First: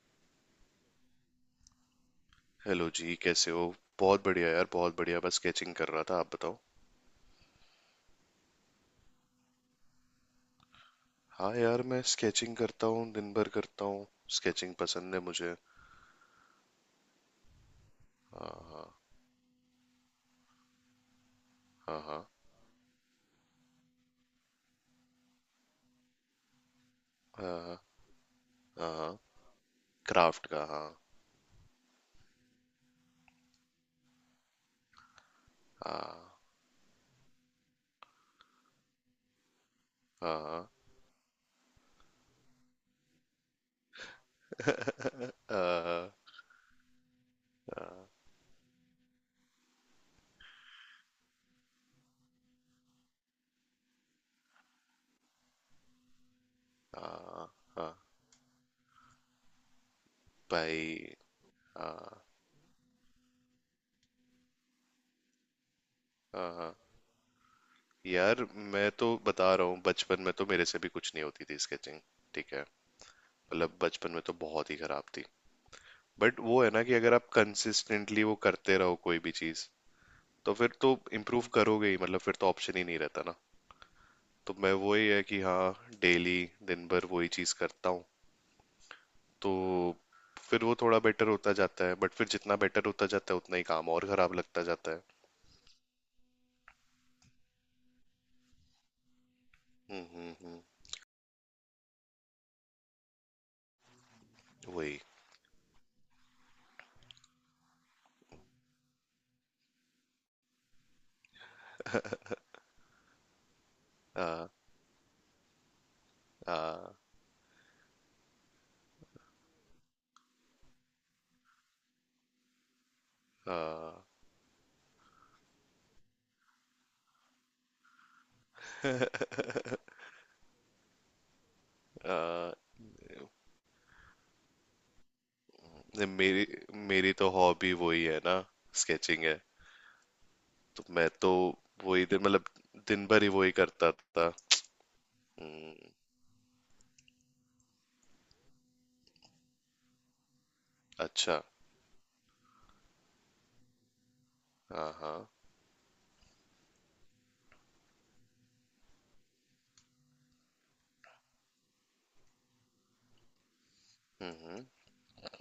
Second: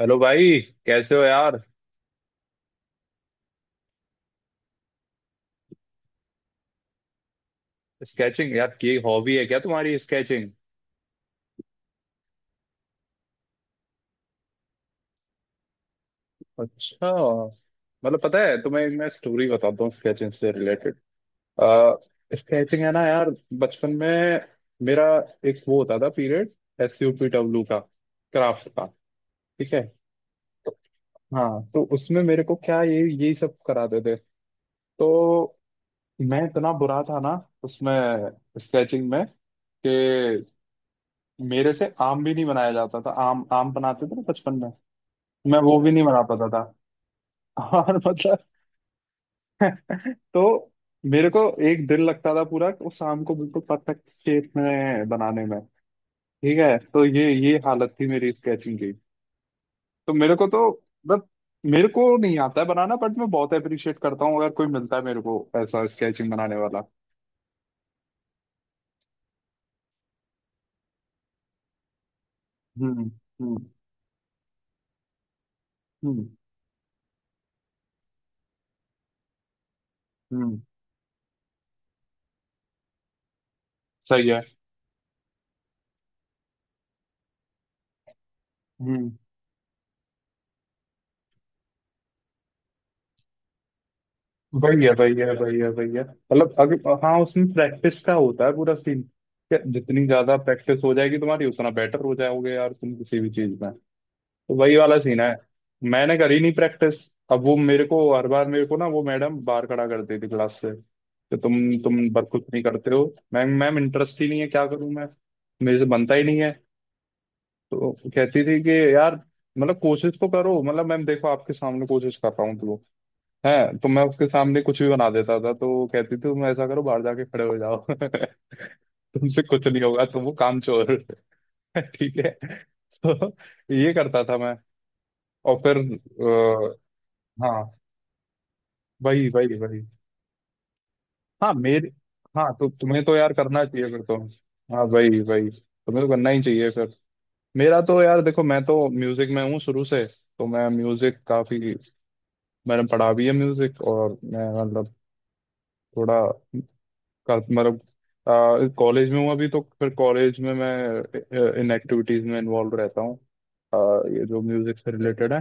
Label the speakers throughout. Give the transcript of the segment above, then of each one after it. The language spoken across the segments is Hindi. Speaker 1: हेलो भाई। कैसे हो यार।
Speaker 2: हेलो जी कैसे हो। बहुत बढ़िया यार, बहुत बढ़िया। बस स्केचिंग कर रहा था, आप बताओ।
Speaker 1: स्केचिंग यार की हॉबी है क्या तुम्हारी, स्केचिंग?
Speaker 2: हाँ यार, मैं स्केचिंग करता हूँ, दिन भर करता हूँ। स्केचिंग पसंद है मुझे।
Speaker 1: अच्छा। मतलब पता है
Speaker 2: हाँ
Speaker 1: तुम्हें, मैं स्टोरी बताता हूँ स्केचिंग से रिलेटेड। आ,
Speaker 2: हाँ। हाँ
Speaker 1: स्केचिंग है ना यार। बचपन में मेरा एक वो होता था पीरियड, एस यू पी
Speaker 2: हाँ।
Speaker 1: डब्ल्यू का,
Speaker 2: हाँ
Speaker 1: क्राफ्ट का।
Speaker 2: हाँ। हाँ,
Speaker 1: ठीक है
Speaker 2: क्राफ्ट का।
Speaker 1: तो,
Speaker 2: हाँ
Speaker 1: हाँ तो उसमें मेरे को क्या, ये यही सब कराते थे। तो मैं इतना बुरा था ना उसमें, स्केचिंग में,
Speaker 2: हाँ
Speaker 1: कि
Speaker 2: हाँ।
Speaker 1: मेरे से आम भी नहीं बनाया जाता था। आम आम बनाते थे ना बचपन में, मैं वो भी नहीं
Speaker 2: हाँ।
Speaker 1: बना पाता था। और मतलब, तो मेरे को एक दिन लगता था पूरा, वो शाम को बिल्कुल परफेक्ट शेप में बनाने में। ठीक है, तो ये
Speaker 2: हाँ
Speaker 1: ये हालत थी
Speaker 2: हाँ।
Speaker 1: मेरी स्केचिंग की। तो मेरे को तो,
Speaker 2: भाई।
Speaker 1: बट मेरे को
Speaker 2: हाँ
Speaker 1: नहीं आता है बनाना, बट मैं बहुत अप्रिशिएट करता हूँ अगर कोई मिलता है मेरे को ऐसा स्केचिंग
Speaker 2: हाँ।
Speaker 1: बनाने
Speaker 2: हाँ
Speaker 1: वाला।
Speaker 2: यार, मैं तो बता रहा हूँ, बचपन में तो मेरे से भी कुछ नहीं होती थी स्केचिंग। ठीक है।
Speaker 1: हम्म। हम्म।
Speaker 2: मतलब बचपन में तो बहुत ही खराब थी।
Speaker 1: हम्म।
Speaker 2: बट वो है ना कि अगर आप कंसिस्टेंटली वो करते रहो कोई भी चीज, तो
Speaker 1: हम्म।
Speaker 2: फिर तो इम्प्रूव करोगे ही। मतलब फिर तो ऑप्शन ही नहीं रहता ना।
Speaker 1: सही है।
Speaker 2: तो मैं, वही है कि हाँ, डेली दिन भर वही चीज करता हूँ।
Speaker 1: हम्म।
Speaker 2: तो फिर वो थोड़ा बेटर होता जाता है, बट फिर जितना बेटर होता जाता है उतना ही काम और खराब लगता जाता
Speaker 1: भैया
Speaker 2: है।
Speaker 1: भैया भैया भैया, मतलब अगर, हाँ, उसमें प्रैक्टिस का होता है पूरा सीन क्या, जितनी ज्यादा
Speaker 2: हम्म।
Speaker 1: प्रैक्टिस हो जाएगी तुम्हारी उतना बेटर हो जाओगे यार तुम किसी भी चीज में। तो वही वाला
Speaker 2: वही।
Speaker 1: सीन है। मैंने करी नहीं प्रैक्टिस। अब वो मेरे को हर बार, मेरे को ना वो मैडम बाहर खड़ा करती थी क्लास से, कि तुम बर कुछ नहीं करते हो। मैम मैम, इंटरेस्ट ही नहीं है,
Speaker 2: आ,
Speaker 1: क्या करूं मैं, मेरे से बनता ही नहीं है।
Speaker 2: आ,
Speaker 1: तो कहती थी कि यार, मतलब कोशिश तो करो, मतलब मैम देखो आपके सामने कोशिश कर रहा हूँ तो
Speaker 2: आ,
Speaker 1: है। तो मैं उसके सामने कुछ भी बना देता था तो वो कहती थी तुम ऐसा करो बाहर जाके खड़े हो जाओ। तुमसे कुछ नहीं होगा तुम, वो कामचोर। ठीक है।
Speaker 2: आ,
Speaker 1: तो ये करता था मैं, और फिर
Speaker 2: नहीं, मेरी मेरी तो
Speaker 1: हाँ
Speaker 2: हॉबी वही है ना, स्केचिंग
Speaker 1: वही
Speaker 2: है।
Speaker 1: वही वही।
Speaker 2: तो मैं तो
Speaker 1: हाँ मेरे,
Speaker 2: वही दिन, मतलब
Speaker 1: हाँ तो तुम्हें
Speaker 2: दिन
Speaker 1: तो
Speaker 2: भर ही
Speaker 1: यार
Speaker 2: वही
Speaker 1: करना चाहिए
Speaker 2: करता
Speaker 1: फिर तो।
Speaker 2: था।
Speaker 1: हाँ वही वही,
Speaker 2: हम्म।
Speaker 1: तुम्हें तो करना ही चाहिए फिर। मेरा तो यार देखो, मैं तो म्यूजिक में हूँ शुरू से, तो मैं म्यूजिक
Speaker 2: अच्छा।
Speaker 1: काफी, मैंने पढ़ा भी है म्यूजिक, और मैं
Speaker 2: हाँ
Speaker 1: मतलब
Speaker 2: हाँ।
Speaker 1: थोड़ा मतलब कॉलेज में हूँ अभी, तो फिर कॉलेज में मैं इन एक्टिविटीज में इन्वॉल्व रहता हूँ, अ, ये जो
Speaker 2: हम्म।
Speaker 1: म्यूजिक से रिलेटेड है।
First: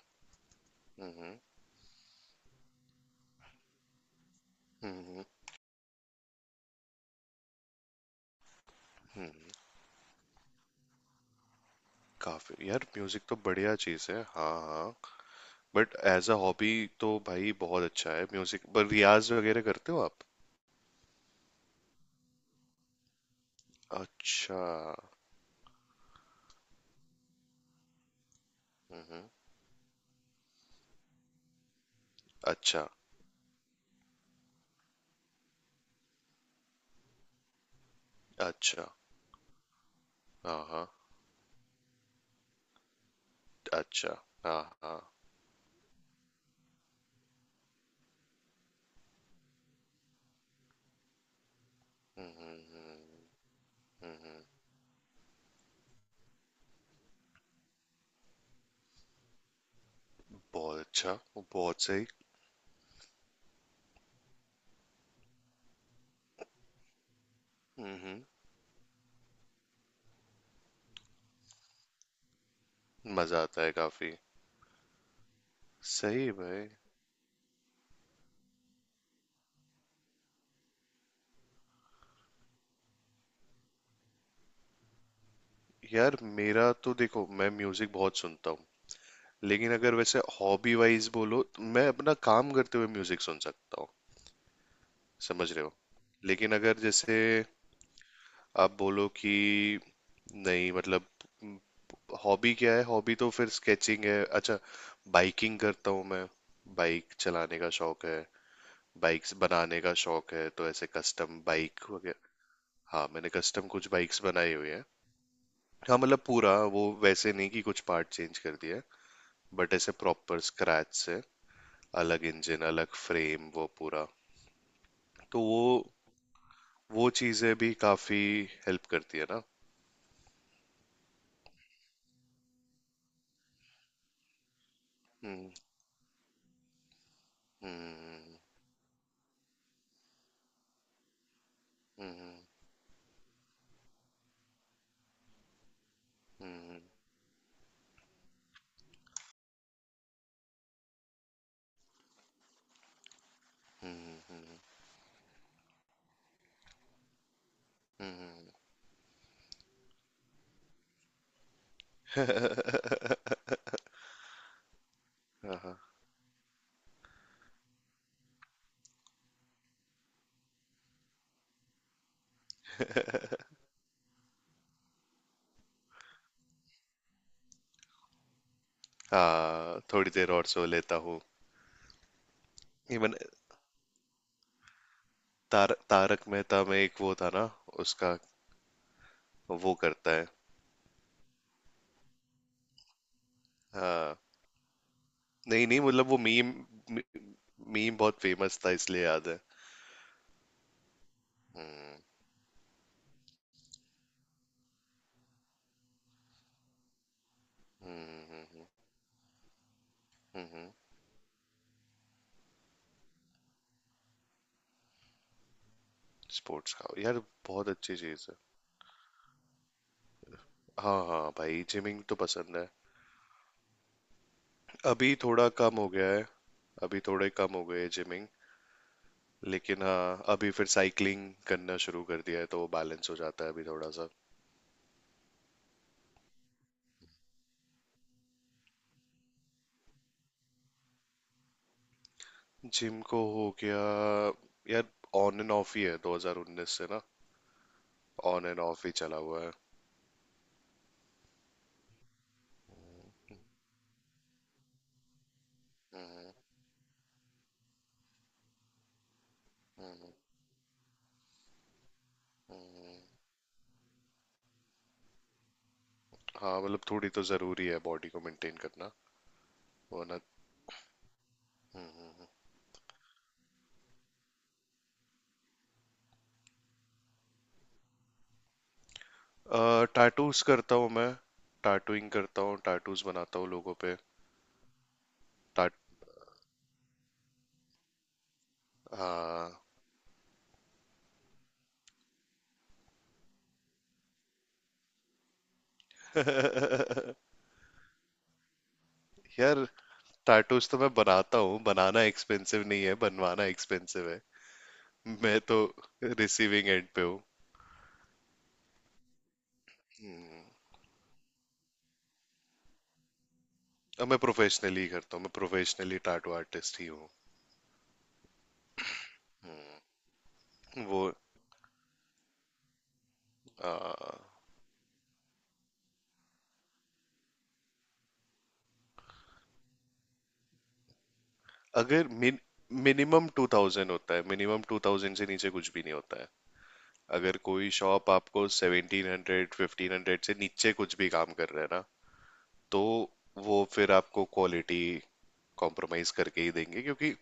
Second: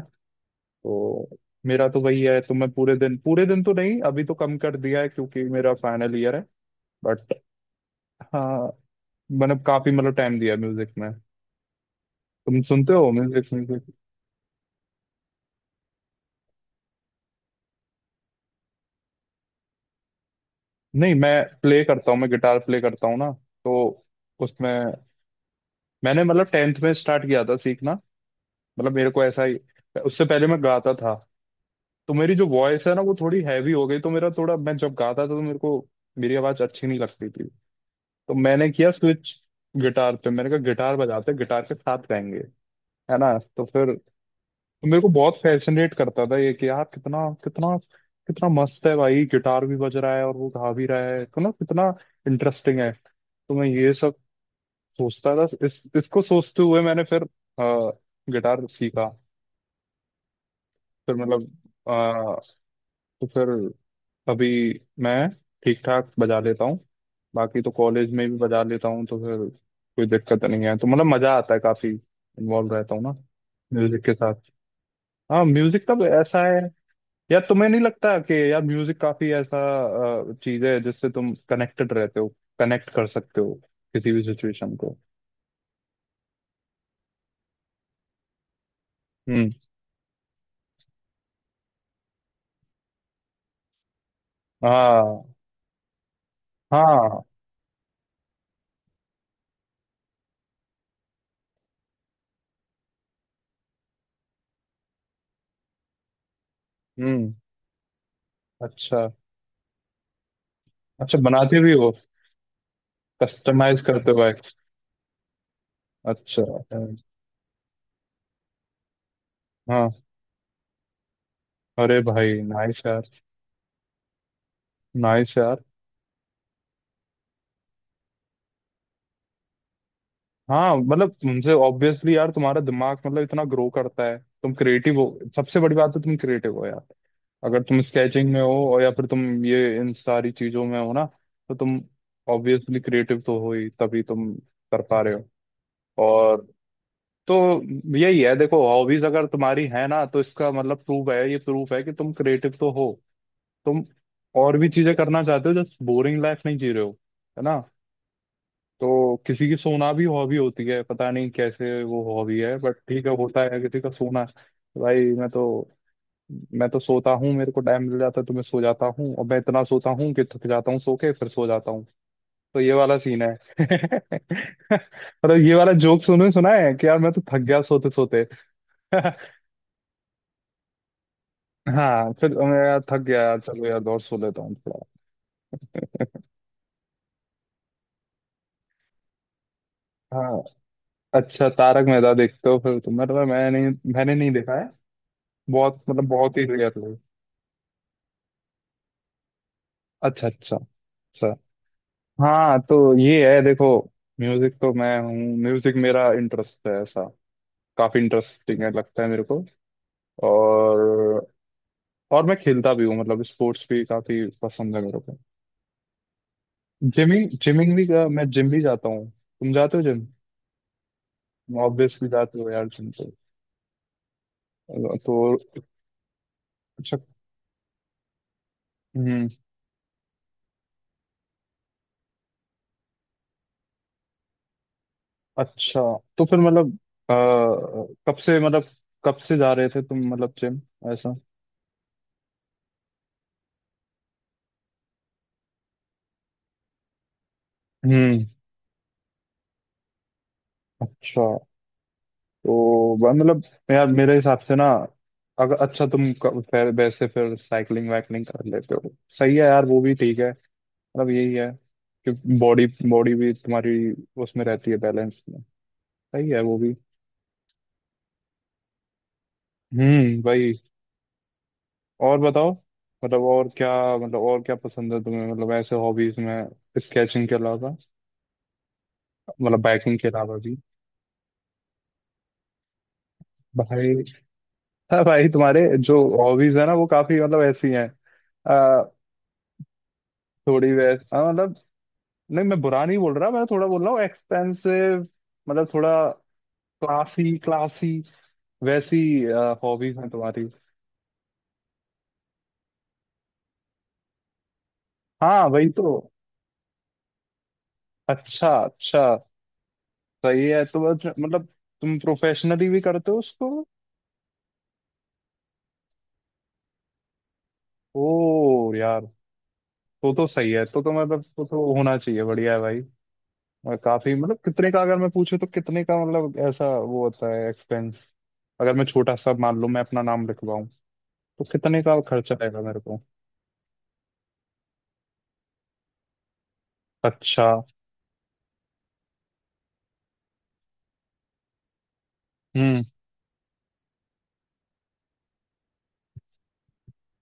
Speaker 1: तो
Speaker 2: हम्म।
Speaker 1: मेरा तो वही है, तो मैं पूरे दिन, पूरे दिन तो नहीं अभी, तो कम कर दिया है
Speaker 2: हम्म,
Speaker 1: क्योंकि मेरा फाइनल ईयर है। बट हाँ,
Speaker 2: हम्म।
Speaker 1: मैंने काफी मतलब टाइम दिया म्यूजिक में। तुम
Speaker 2: काफी यार,
Speaker 1: सुनते हो
Speaker 2: म्यूजिक तो
Speaker 1: म्यूजिक,
Speaker 2: बढ़िया
Speaker 1: म्यूजिक?
Speaker 2: चीज है। हाँ हाँ, बट एज अ हॉबी तो भाई बहुत अच्छा है। म्यूजिक पर रियाज वगैरह करते हो आप?
Speaker 1: नहीं, मैं प्ले करता हूँ, मैं गिटार प्ले करता हूँ ना। तो
Speaker 2: अच्छा।
Speaker 1: उसमें मैंने मतलब टेंथ में स्टार्ट किया था सीखना। मतलब मेरे को ऐसा ही, उससे पहले मैं गाता था, तो मेरी जो वॉइस
Speaker 2: अच्छा।
Speaker 1: है ना वो थोड़ी हैवी हो गई, तो मेरा थोड़ा, मैं जब गाता था तो मेरे को, मेरी आवाज अच्छी नहीं लगती थी। तो मैंने
Speaker 2: अच्छा।
Speaker 1: किया स्विच गिटार पे, मैंने कहा
Speaker 2: हाँ हाँ।
Speaker 1: गिटार बजाते हैं, गिटार के साथ गाएंगे, है ना? तो फिर,
Speaker 2: अच्छा। हाँ
Speaker 1: तो
Speaker 2: हाँ।
Speaker 1: मेरे को बहुत फैसिनेट करता था ये, कि यार कितना, कितना, कितना मस्त है भाई, गिटार भी बज रहा है और वो गा भी रहा है तो ना, कितना इंटरेस्टिंग है। तो मैं ये सब सोचता था, इस इसको सोचते हुए मैंने फिर गिटार सीखा।
Speaker 2: बहुत
Speaker 1: फिर
Speaker 2: अच्छा।
Speaker 1: मतलब,
Speaker 2: बहुत सही।
Speaker 1: तो फिर अभी मैं ठीक ठाक बजा लेता हूँ। बाकी तो कॉलेज
Speaker 2: हम्म।
Speaker 1: में भी बजा लेता हूँ तो फिर कोई दिक्कत नहीं है। तो मतलब मजा आता है काफी, इन्वॉल्व रहता हूँ ना
Speaker 2: मजा आता है
Speaker 1: म्यूजिक
Speaker 2: काफी।
Speaker 1: के साथ। हाँ म्यूजिक तब
Speaker 2: सही है
Speaker 1: ऐसा है,
Speaker 2: भाई।
Speaker 1: यार तुम्हें नहीं लगता कि यार म्यूजिक काफी ऐसा चीज है जिससे तुम कनेक्टेड रहते हो, कनेक्ट कर सकते हो किसी भी सिचुएशन को।
Speaker 2: यार मेरा तो देखो, मैं म्यूजिक बहुत सुनता हूँ,
Speaker 1: हम्म।
Speaker 2: लेकिन अगर वैसे हॉबी वाइज बोलो, तो मैं अपना काम करते हुए म्यूजिक सुन सकता हूँ।
Speaker 1: हाँ।
Speaker 2: समझ रहे हो। लेकिन अगर जैसे
Speaker 1: हाँ।
Speaker 2: आप बोलो कि, नहीं मतलब हॉबी क्या है, हॉबी तो फिर स्केचिंग है। अच्छा, बाइकिंग करता हूँ मैं। बाइक
Speaker 1: हम्म।
Speaker 2: चलाने का शौक है।
Speaker 1: अच्छा।
Speaker 2: बाइक्स बनाने का शौक है, तो ऐसे
Speaker 1: अच्छा
Speaker 2: कस्टम
Speaker 1: बनाते भी
Speaker 2: बाइक
Speaker 1: हो,
Speaker 2: वगैरह। हाँ मैंने कस्टम
Speaker 1: कस्टमाइज
Speaker 2: कुछ
Speaker 1: करते हो
Speaker 2: बाइक्स
Speaker 1: भाई?
Speaker 2: बनाई हुई है। हाँ मतलब
Speaker 1: अच्छा।
Speaker 2: पूरा, वो वैसे नहीं कि कुछ पार्ट चेंज कर दिया, बट
Speaker 1: हाँ।
Speaker 2: ऐसे प्रॉपर स्क्रैच से,
Speaker 1: अरे
Speaker 2: अलग
Speaker 1: भाई
Speaker 2: इंजन,
Speaker 1: नाइस
Speaker 2: अलग
Speaker 1: यार,
Speaker 2: फ्रेम, वो पूरा।
Speaker 1: नाइस
Speaker 2: तो
Speaker 1: यार।
Speaker 2: वो चीजें भी काफी हेल्प करती है ना।
Speaker 1: हाँ मतलब तुमसे ऑब्वियसली यार तुम्हारा दिमाग मतलब इतना ग्रो करता है, तुम क्रिएटिव हो।
Speaker 2: हम्म
Speaker 1: सबसे बड़ी बात है, तुम क्रिएटिव हो यार। अगर तुम स्केचिंग
Speaker 2: हम्म
Speaker 1: में हो और, या फिर तुम ये इन सारी चीजों में हो ना, तो तुम
Speaker 2: हम्म।
Speaker 1: ऑब्वियसली क्रिएटिव तो हो ही तभी तुम कर पा रहे हो। और
Speaker 2: हम्म
Speaker 1: तो, यही है देखो, हॉबीज अगर तुम्हारी है ना तो इसका मतलब प्रूफ है, ये प्रूफ है कि तुम क्रिएटिव तो हो, तुम
Speaker 2: हम्म। हम्म।
Speaker 1: और भी चीजें करना चाहते हो, जस्ट बोरिंग लाइफ नहीं जी रहे हो, है ना? तो किसी की सोना भी हॉबी होती है, पता नहीं कैसे वो हॉबी है, बट ठीक है होता है किसी का सोना। भाई मैं तो
Speaker 2: हाँ, हाँ।
Speaker 1: मैं तो सोता हूँ, मेरे को टाइम मिल जाता है तो मैं सो जाता हूँ और मैं इतना सोता हूँ कि थक जाता हूँ सो के, फिर सो जाता हूँ। तो ये वाला सीन है। मतलब ये वाला जोक सुने सुना है कि यार मैं तो थक गया सोते सोते।
Speaker 2: हाँ, थोड़ी देर और सो लेता हूँ।
Speaker 1: हाँ, फिर मैं यार थक
Speaker 2: इवन
Speaker 1: गया यार, चलो यार और सो लेता हूँ थोड़ा।
Speaker 2: तारक मेहता में एक वो था ना, उसका, वो करता है।
Speaker 1: हाँ। अच्छा, तारक मेहता देखते हो फिर तुम? मतलब मैं नहीं, मैंने
Speaker 2: हाँ।
Speaker 1: नहीं देखा है,
Speaker 2: नहीं नहीं,
Speaker 1: बहुत मतलब
Speaker 2: मतलब वो
Speaker 1: बहुत ही
Speaker 2: मीम,
Speaker 1: रेयर।
Speaker 2: मीम बहुत फेमस था इसलिए याद है।
Speaker 1: अच्छा अच्छा अच्छा।
Speaker 2: हम्म।
Speaker 1: हाँ तो ये है देखो, म्यूजिक तो मैं हूँ, म्यूजिक मेरा इंटरेस्ट है ऐसा, काफी इंटरेस्टिंग
Speaker 2: हम्म
Speaker 1: है लगता है मेरे को।
Speaker 2: हम्म।
Speaker 1: और और मैं खेलता भी हूँ, मतलब स्पोर्ट्स भी काफी पसंद है मेरे को।
Speaker 2: स्पोर्ट्स का यार
Speaker 1: जिमिंग,
Speaker 2: बहुत
Speaker 1: जिमिंग भी
Speaker 2: अच्छी चीज
Speaker 1: मैं
Speaker 2: है।
Speaker 1: जिम भी जाता हूँ। तुम जाते हो जिम?
Speaker 2: हाँ हाँ भाई, जिमिंग
Speaker 1: ऑब्वियसली
Speaker 2: तो
Speaker 1: जाते हो
Speaker 2: पसंद
Speaker 1: यार
Speaker 2: है।
Speaker 1: जिम, तो
Speaker 2: अभी थोड़ा
Speaker 1: तो
Speaker 2: कम हो गया है।
Speaker 1: अच्छा।
Speaker 2: अभी थोड़े कम हो गए है जिमिंग।
Speaker 1: हम्म।
Speaker 2: लेकिन हाँ, अभी फिर साइकिलिंग करना शुरू कर दिया है, तो वो बैलेंस हो जाता है अभी थोड़ा सा।
Speaker 1: अच्छा तो फिर मतलब अ, कब से मतलब, कब से जा रहे थे तुम मतलब जिम, ऐसा?
Speaker 2: जिम को हो गया यार, ऑन एंड ऑफ ही है 2019 से ना।
Speaker 1: हम्म।
Speaker 2: ऑन एंड ऑफ ही चला हुआ है।
Speaker 1: अच्छा। तो मतलब यार मेरे हिसाब से ना, अगर, अच्छा तुम फिर वैसे, फिर साइकिलिंग वाइकलिंग कर लेते हो, सही है यार वो भी ठीक है। मतलब यही है कि बॉडी, बॉडी भी तुम्हारी उसमें रहती है बैलेंस में। सही है वो
Speaker 2: हाँ
Speaker 1: भी।
Speaker 2: मतलब थोड़ी तो जरूरी है बॉडी को मेंटेन करना, वरना।
Speaker 1: भाई। और बताओ, मतलब और क्या, मतलब और क्या पसंद है तुम्हें मतलब ऐसे हॉबीज में स्केचिंग के अलावा, मतलब बाइकिंग के अलावा
Speaker 2: टैटूज
Speaker 1: भी?
Speaker 2: करता हूँ मैं, टैटूइंग करता हूँ, टैटूज बनाता हूँ लोगों
Speaker 1: भाई।
Speaker 2: पे।
Speaker 1: हाँ भाई तुम्हारे
Speaker 2: टैट
Speaker 1: जो हॉबीज है ना वो काफी मतलब ऐसी हैं, आ,
Speaker 2: हाँ।
Speaker 1: थोड़ी वैस हाँ, मतलब नहीं मैं बुरा नहीं बोल रहा, मैं थोड़ा बोल रहा हूँ एक्सपेंसिव, मतलब थोड़ा क्लासी, क्लासी वैसी
Speaker 2: यार
Speaker 1: हॉबीज हैं तुम्हारी।
Speaker 2: टैटूज तो मैं बनाता हूँ, बनाना एक्सपेंसिव नहीं है, बनवाना एक्सपेंसिव है। मैं
Speaker 1: हाँ
Speaker 2: तो
Speaker 1: वही तो।
Speaker 2: रिसीविंग एंड पे हूँ।
Speaker 1: अच्छा अच्छा। सही है, तो बस मतलब तुम प्रोफेशनली भी करते हो उसको?
Speaker 2: अब मैं प्रोफेशनली करता हूँ, मैं प्रोफेशनली टैटू आर्टिस्ट ही हूँ।
Speaker 1: ओ यार। तो सही है, तो
Speaker 2: वो
Speaker 1: मतलब तो होना चाहिए, बढ़िया है भाई। और
Speaker 2: आ,
Speaker 1: काफी, मतलब कितने का, अगर मैं पूछूं तो कितने का मतलब ऐसा वो होता है एक्सपेंस। अगर मैं छोटा सा मान लूं, मैं अपना नाम लिखवाऊं, तो कितने का
Speaker 2: अगर
Speaker 1: खर्चा आएगा मेरे को?
Speaker 2: मिनिमम टू थाउजेंड होता है, मिनिमम 2000 से नीचे कुछ भी नहीं होता है। अगर
Speaker 1: अच्छा।
Speaker 2: कोई शॉप आपको 1700, 1500 से नीचे कुछ भी काम कर रहा है ना, तो
Speaker 1: हम्म।
Speaker 2: वो फिर आपको क्वालिटी कॉम्प्रोमाइज करके ही देंगे, क्योंकि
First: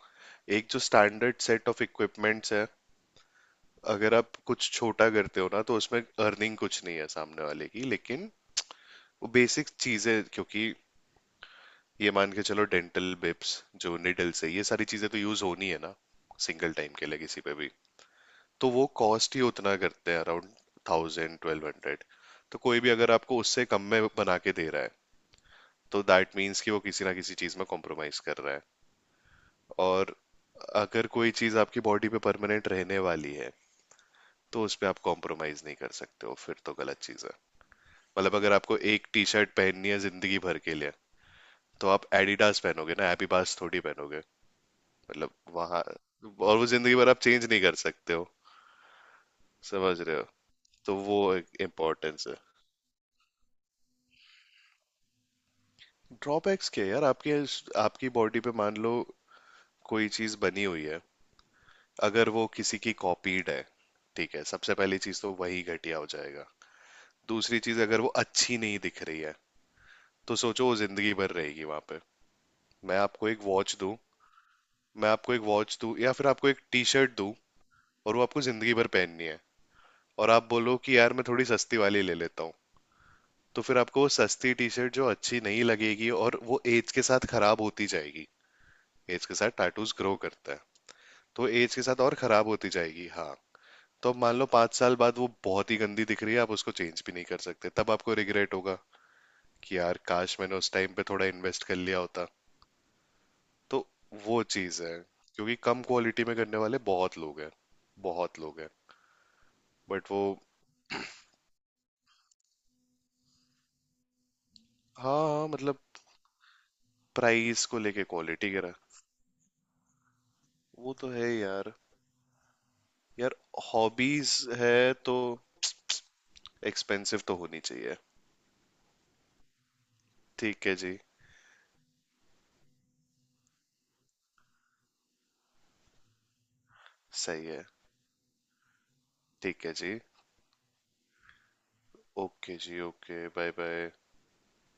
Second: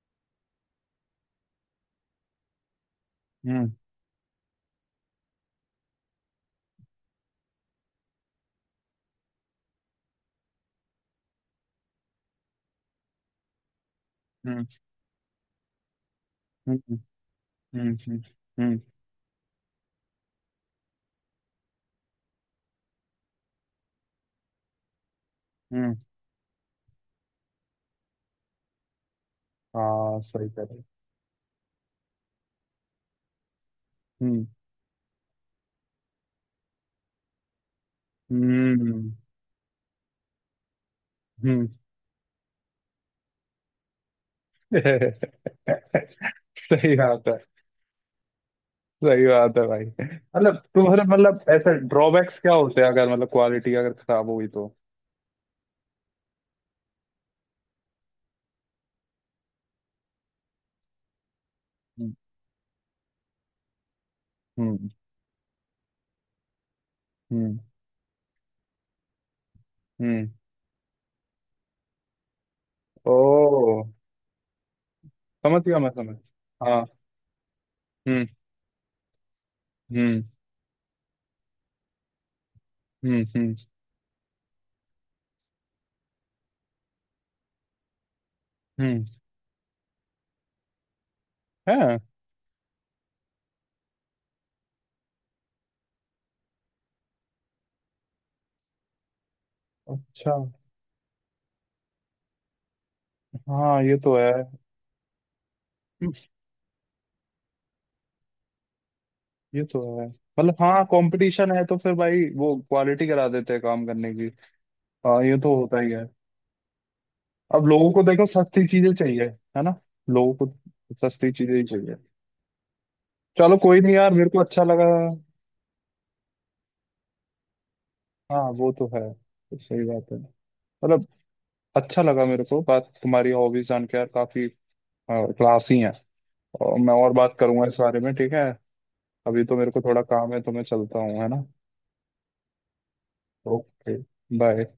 Speaker 2: एक जो स्टैंडर्ड सेट ऑफ इक्विपमेंट्स है,
Speaker 1: हम्म।
Speaker 2: अगर आप कुछ छोटा करते हो ना, तो उसमें अर्निंग कुछ नहीं है सामने वाले की, लेकिन वो बेसिक चीजें, क्योंकि ये मान के चलो डेंटल बिप्स, जो निडल्स है, ये
Speaker 1: हम्म।
Speaker 2: सारी चीजें तो यूज होनी है ना, सिंगल
Speaker 1: हम्म।
Speaker 2: टाइम के लिए किसी पे भी।
Speaker 1: हम्म। हम्म।
Speaker 2: तो
Speaker 1: हम्म।
Speaker 2: वो कॉस्ट ही उतना करते हैं, अराउंड 1000-1200। तो कोई भी अगर आपको उससे कम में बना के दे रहा है,
Speaker 1: हम्म, हम्म।
Speaker 2: तो दैट मीन्स कि वो किसी ना किसी चीज में कॉम्प्रोमाइज कर रहा है। और
Speaker 1: हाँ सही कह रहे हो।
Speaker 2: अगर कोई चीज आपकी बॉडी पे परमानेंट रहने वाली है,
Speaker 1: हम्म।
Speaker 2: तो उसमें आप कॉम्प्रोमाइज नहीं कर सकते हो, फिर तो गलत चीज है। मतलब अगर आपको एक
Speaker 1: हम्म।
Speaker 2: टी शर्ट पहननी है जिंदगी भर के लिए,
Speaker 1: हम्म।
Speaker 2: तो आप एडिडास पहनोगे ना, एपीबास थोड़ी पहनोगे। मतलब वहां, और वो
Speaker 1: सही
Speaker 2: जिंदगी भर आप
Speaker 1: बात है।
Speaker 2: चेंज नहीं कर सकते हो।
Speaker 1: सही बात है भाई।
Speaker 2: समझ रहे हो,
Speaker 1: मतलब
Speaker 2: तो
Speaker 1: तुम्हारे
Speaker 2: वो
Speaker 1: मतलब
Speaker 2: एक
Speaker 1: ऐसे
Speaker 2: इम्पोर्टेंस है।
Speaker 1: ड्रॉबैक्स क्या होते हैं अगर मतलब क्वालिटी अगर खराब हुई तो?
Speaker 2: ड्रॉबैक्स क्या यार, आपके, आपकी बॉडी पे मान लो कोई चीज बनी हुई है,
Speaker 1: हम्म।
Speaker 2: अगर वो किसी की कॉपीड है, ठीक है, सबसे
Speaker 1: हम्म।
Speaker 2: पहली चीज तो वही घटिया हो जाएगा।
Speaker 1: हम्म।
Speaker 2: दूसरी चीज, अगर वो अच्छी नहीं दिख रही है,
Speaker 1: हम्म।
Speaker 2: तो सोचो वो जिंदगी भर रहेगी वहां पे। मैं
Speaker 1: ओ।
Speaker 2: आपको एक वॉच दूं मैं आपको एक
Speaker 1: समझ
Speaker 2: वॉच
Speaker 1: गया, मैं
Speaker 2: दूं या
Speaker 1: समझ।
Speaker 2: फिर आपको एक टी
Speaker 1: हाँ।
Speaker 2: शर्ट दूं, और वो
Speaker 1: हम्म।
Speaker 2: आपको जिंदगी भर पहननी है,
Speaker 1: हम्म।
Speaker 2: और आप बोलो कि यार मैं थोड़ी सस्ती वाली ले लेता हूँ,
Speaker 1: हम्म। हम्म।
Speaker 2: तो फिर आपको वो सस्ती टी शर्ट जो अच्छी नहीं लगेगी, और वो एज के साथ खराब होती जाएगी।
Speaker 1: हम्म।
Speaker 2: एज के साथ टैटूज ग्रो करता है, तो एज के
Speaker 1: है।
Speaker 2: साथ और खराब होती जाएगी। हाँ, तो अब मान लो 5 साल बाद वो बहुत ही गंदी दिख रही है, आप उसको चेंज भी नहीं कर सकते, तब आपको रिग्रेट होगा कि यार
Speaker 1: अच्छा।
Speaker 2: काश मैंने उस टाइम पे थोड़ा इन्वेस्ट कर लिया होता। तो
Speaker 1: हाँ ये तो है।
Speaker 2: वो चीज़ है, क्योंकि कम
Speaker 1: हम्म,
Speaker 2: क्वालिटी में करने वाले बहुत लोग हैं, बहुत लोग हैं
Speaker 1: ये तो है
Speaker 2: बट वो
Speaker 1: मतलब, हाँ कंपटीशन है तो फिर भाई वो क्वालिटी करा देते हैं काम करने की।
Speaker 2: हाँ
Speaker 1: हाँ ये
Speaker 2: हाँ
Speaker 1: तो होता
Speaker 2: मतलब
Speaker 1: ही है, अब
Speaker 2: प्राइस को
Speaker 1: लोगों को
Speaker 2: लेके
Speaker 1: देखो
Speaker 2: क्वालिटी
Speaker 1: सस्ती
Speaker 2: गिरा।
Speaker 1: चीजें चाहिए, है ना? लोगों को
Speaker 2: वो तो है
Speaker 1: सस्ती चीजें ही
Speaker 2: यार।
Speaker 1: चाहिए।
Speaker 2: यार
Speaker 1: चलो कोई नहीं यार, मेरे
Speaker 2: हॉबीज
Speaker 1: को अच्छा
Speaker 2: है
Speaker 1: लगा।
Speaker 2: तो एक्सपेंसिव तो होनी चाहिए।
Speaker 1: हाँ वो तो है, तो सही बात है।
Speaker 2: ठीक है जी।
Speaker 1: मतलब अच्छा लगा मेरे को बात तुम्हारी, हॉबीज जान के यार, काफी क्लासी है, और मैं और बात
Speaker 2: सही है।
Speaker 1: करूंगा इस बारे में, ठीक है? अभी तो
Speaker 2: ठीक
Speaker 1: मेरे
Speaker 2: है
Speaker 1: को
Speaker 2: जी।
Speaker 1: थोड़ा काम है तो मैं चलता हूँ, है ना?
Speaker 2: ओके जी, okay, bye bye.
Speaker 1: Okay bye.